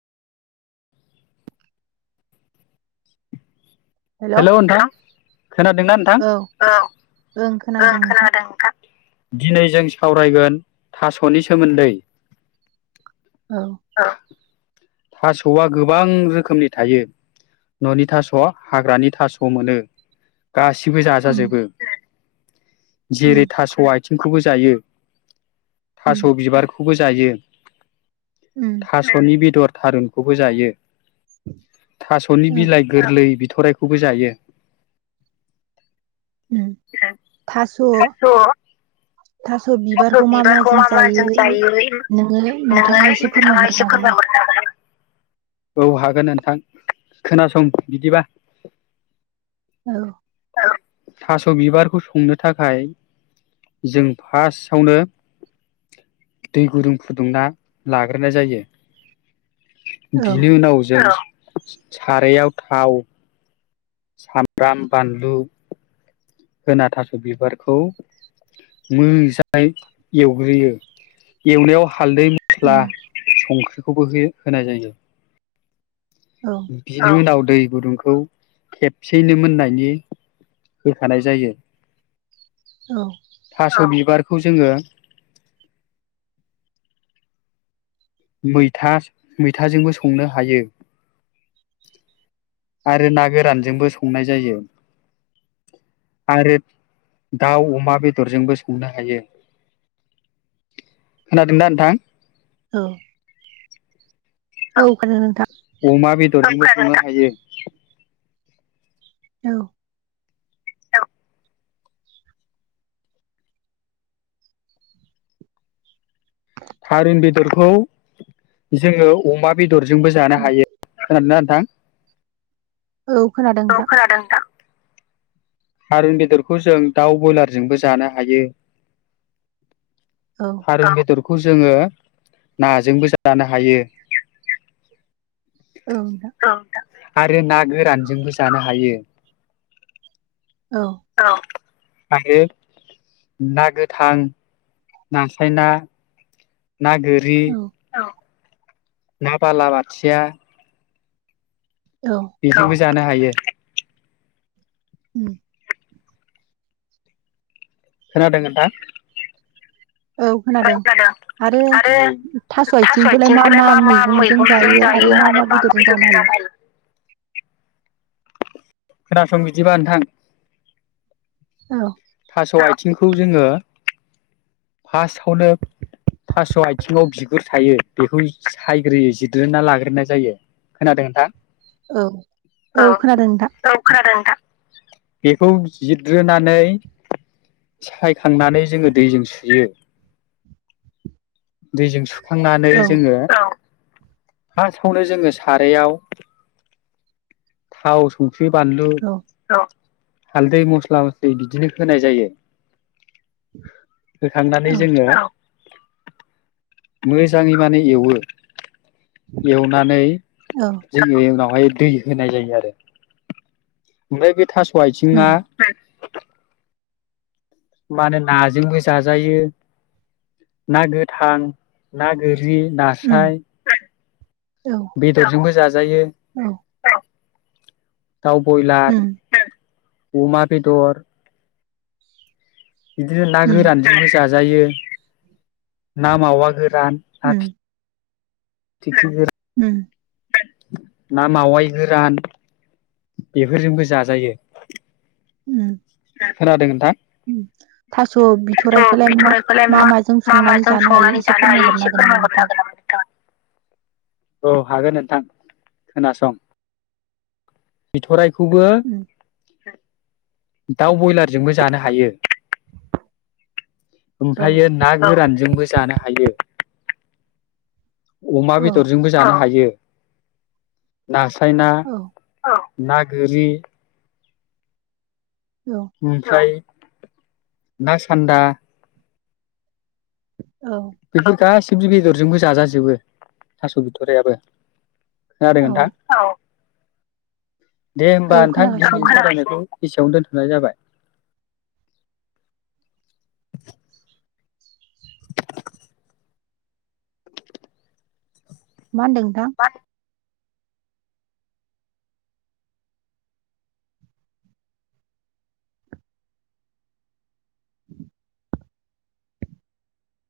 Hello नोंथां खोनादोंना नोंथां? औ ओं खोनादों नोंथां। दिनै जों सावरायगोन थास'नि सोमोन्दै। औ। थास'आ गोबां रोखोमनि थायो न'नि थास'आ हाग्रानि थास' मोनो। गासिबो उम जाजाजोबो। उम जेरै थास' आथिं बेखौबो जायो। उम थास' बिबारखौ खौबो जायो। उम थास'नि बेदर। थारुनखौबो जायो। थास'नि औ बिलाइ गोरलै बिदि थरायखौबो जायो। उम थास' थास' बिबारखौ मा मााजों जायो नोङो नोंथाङा एसे नोंथाङा एसे फोरमायहरनो हागोन नामा? फोरमायहरनो हागोन औ हागोन नोंथां खोनासं बिदिबा। औ। थास' बिबारखौ संनो थाखाय जों फार्स्टआवनो दै गुदुं फुदुंना लाग्रोनाय जायो। औ बिनि उनाव‌ जों सारायाव थाउ सामब्राम, बानलु होना थास' बिबारखौ मोजाङै एवग्रोयो एवनायाव हालदै, मस्ला, उम संख्रि खौबो होनाय जायो औ बिनि उनाव दै गुदुंखौ खेबसेयैनो मोननायनि होखानाय जायो औ थास' बिबार खौ जोङो मैथा मैथाजोंबो संनो हायो आरो ना गोरानजोंबो संनाय जायो आरो दाउ अमा बेदरजोंबो संनो हायो खोनादों दा नोंथां औ औ खोनादों नोंथा अमा बेदरजोंबो सनो हायो। औ थारुन बेदरखौ जोङो अमा बेद बेदरजोंबो जानो हायो खोनादोना? थां औ खोनादों नोंथां थारुन बेदरखौ जों दाउ ब्रयलारजोंबो जानो हायो औ थारुन बेदर खौ जोङो नाजोंबो जानो हायो औ दा आरो ना गोरानजोंबो जानो हायो औ आरो ना गोथां नास्राय ना ना गोरि औ ना बाला बाथिया औ बिनाबो जानो हायो। उम। खोनादों नोथां? औ खोनादों आरो थास' आथिंखौलाय मा मा मैगंजों जायो आरो मा मा बेदरजों जानो हायो? खोनासं बिदिबा नोंथां औ। थास' आथिंखौ जोङो फार्स्टआवनो थास' आथिङाव बिगुर थायो बेखौ सायग्रोयो जिरग्रोना लाग्रोनाय जायो। खोनादों नोंथां? औ खोनादों नोंथां औ खोनादों नोंथां। बेखौ जिदग्रोनानै सायखांनानै जोङो दैजों सुयो दैजों सु खांनानै औ जोङो फासवानो जोङो सारायाव थाव सं ख्रि बानलु औ हालदै मस्ला मस्लि बिदिनो होनाय जायो। होखांनानै जोङो औ मोजाङै माने एवो। एवनानै औ जोंङो उनावहाय दै होनाय जायो आरो ओमफाय बे थास' आयथिङा उम मानो नाजोंबो जाजायो ना गोथां ना गो रि, उम नास्राय, औ बेदरजोंबो जाजायो। औ दाव बयलार उम ओं उमा बेदर बिदिनो ना उम गोरानजोंबो जा जायो ना मावा गोरान ना फि थिग [unintelligible] ओम। ना मावाय गोरान, बेफोरजोंबो जाजायो। उम। खोनादों नोंथां? थास' स' बिथ'राइखौलाय मा बिथ'राइखौलाय मा माजों मा संनानै माजों जानो हायो संनानै एसे जानो हायो फोरमायहरनो एसे हागोन नामा फोरमायहरनो नोंथाङा? हागोन नामा नोंथाङा औ हागोन नोंथां खोनासं बिथ'राइ खौबो उम दाउ बयलारजोंबो जानो हायो। औ ओमफ्रायो ना औ गोरानजोंबो जानो हायो। हायो। अमा औ बेदरजोंबो जानो हायो। नास सायना औ ना गोरि औ ओमफ्राय ना सान्दा औ बेफोर गासै थिब बेदरजोंबो जाजाजोबो थास' बिथ'राबो खोनादों औ नोंथां? दे होमबा औ नोंथां खोनागासिनो नोंथां [unintelligible] एसेयावनो दोन्थ'नाय जाबाय। [unintelligible] मा होनदों नोंथां? मा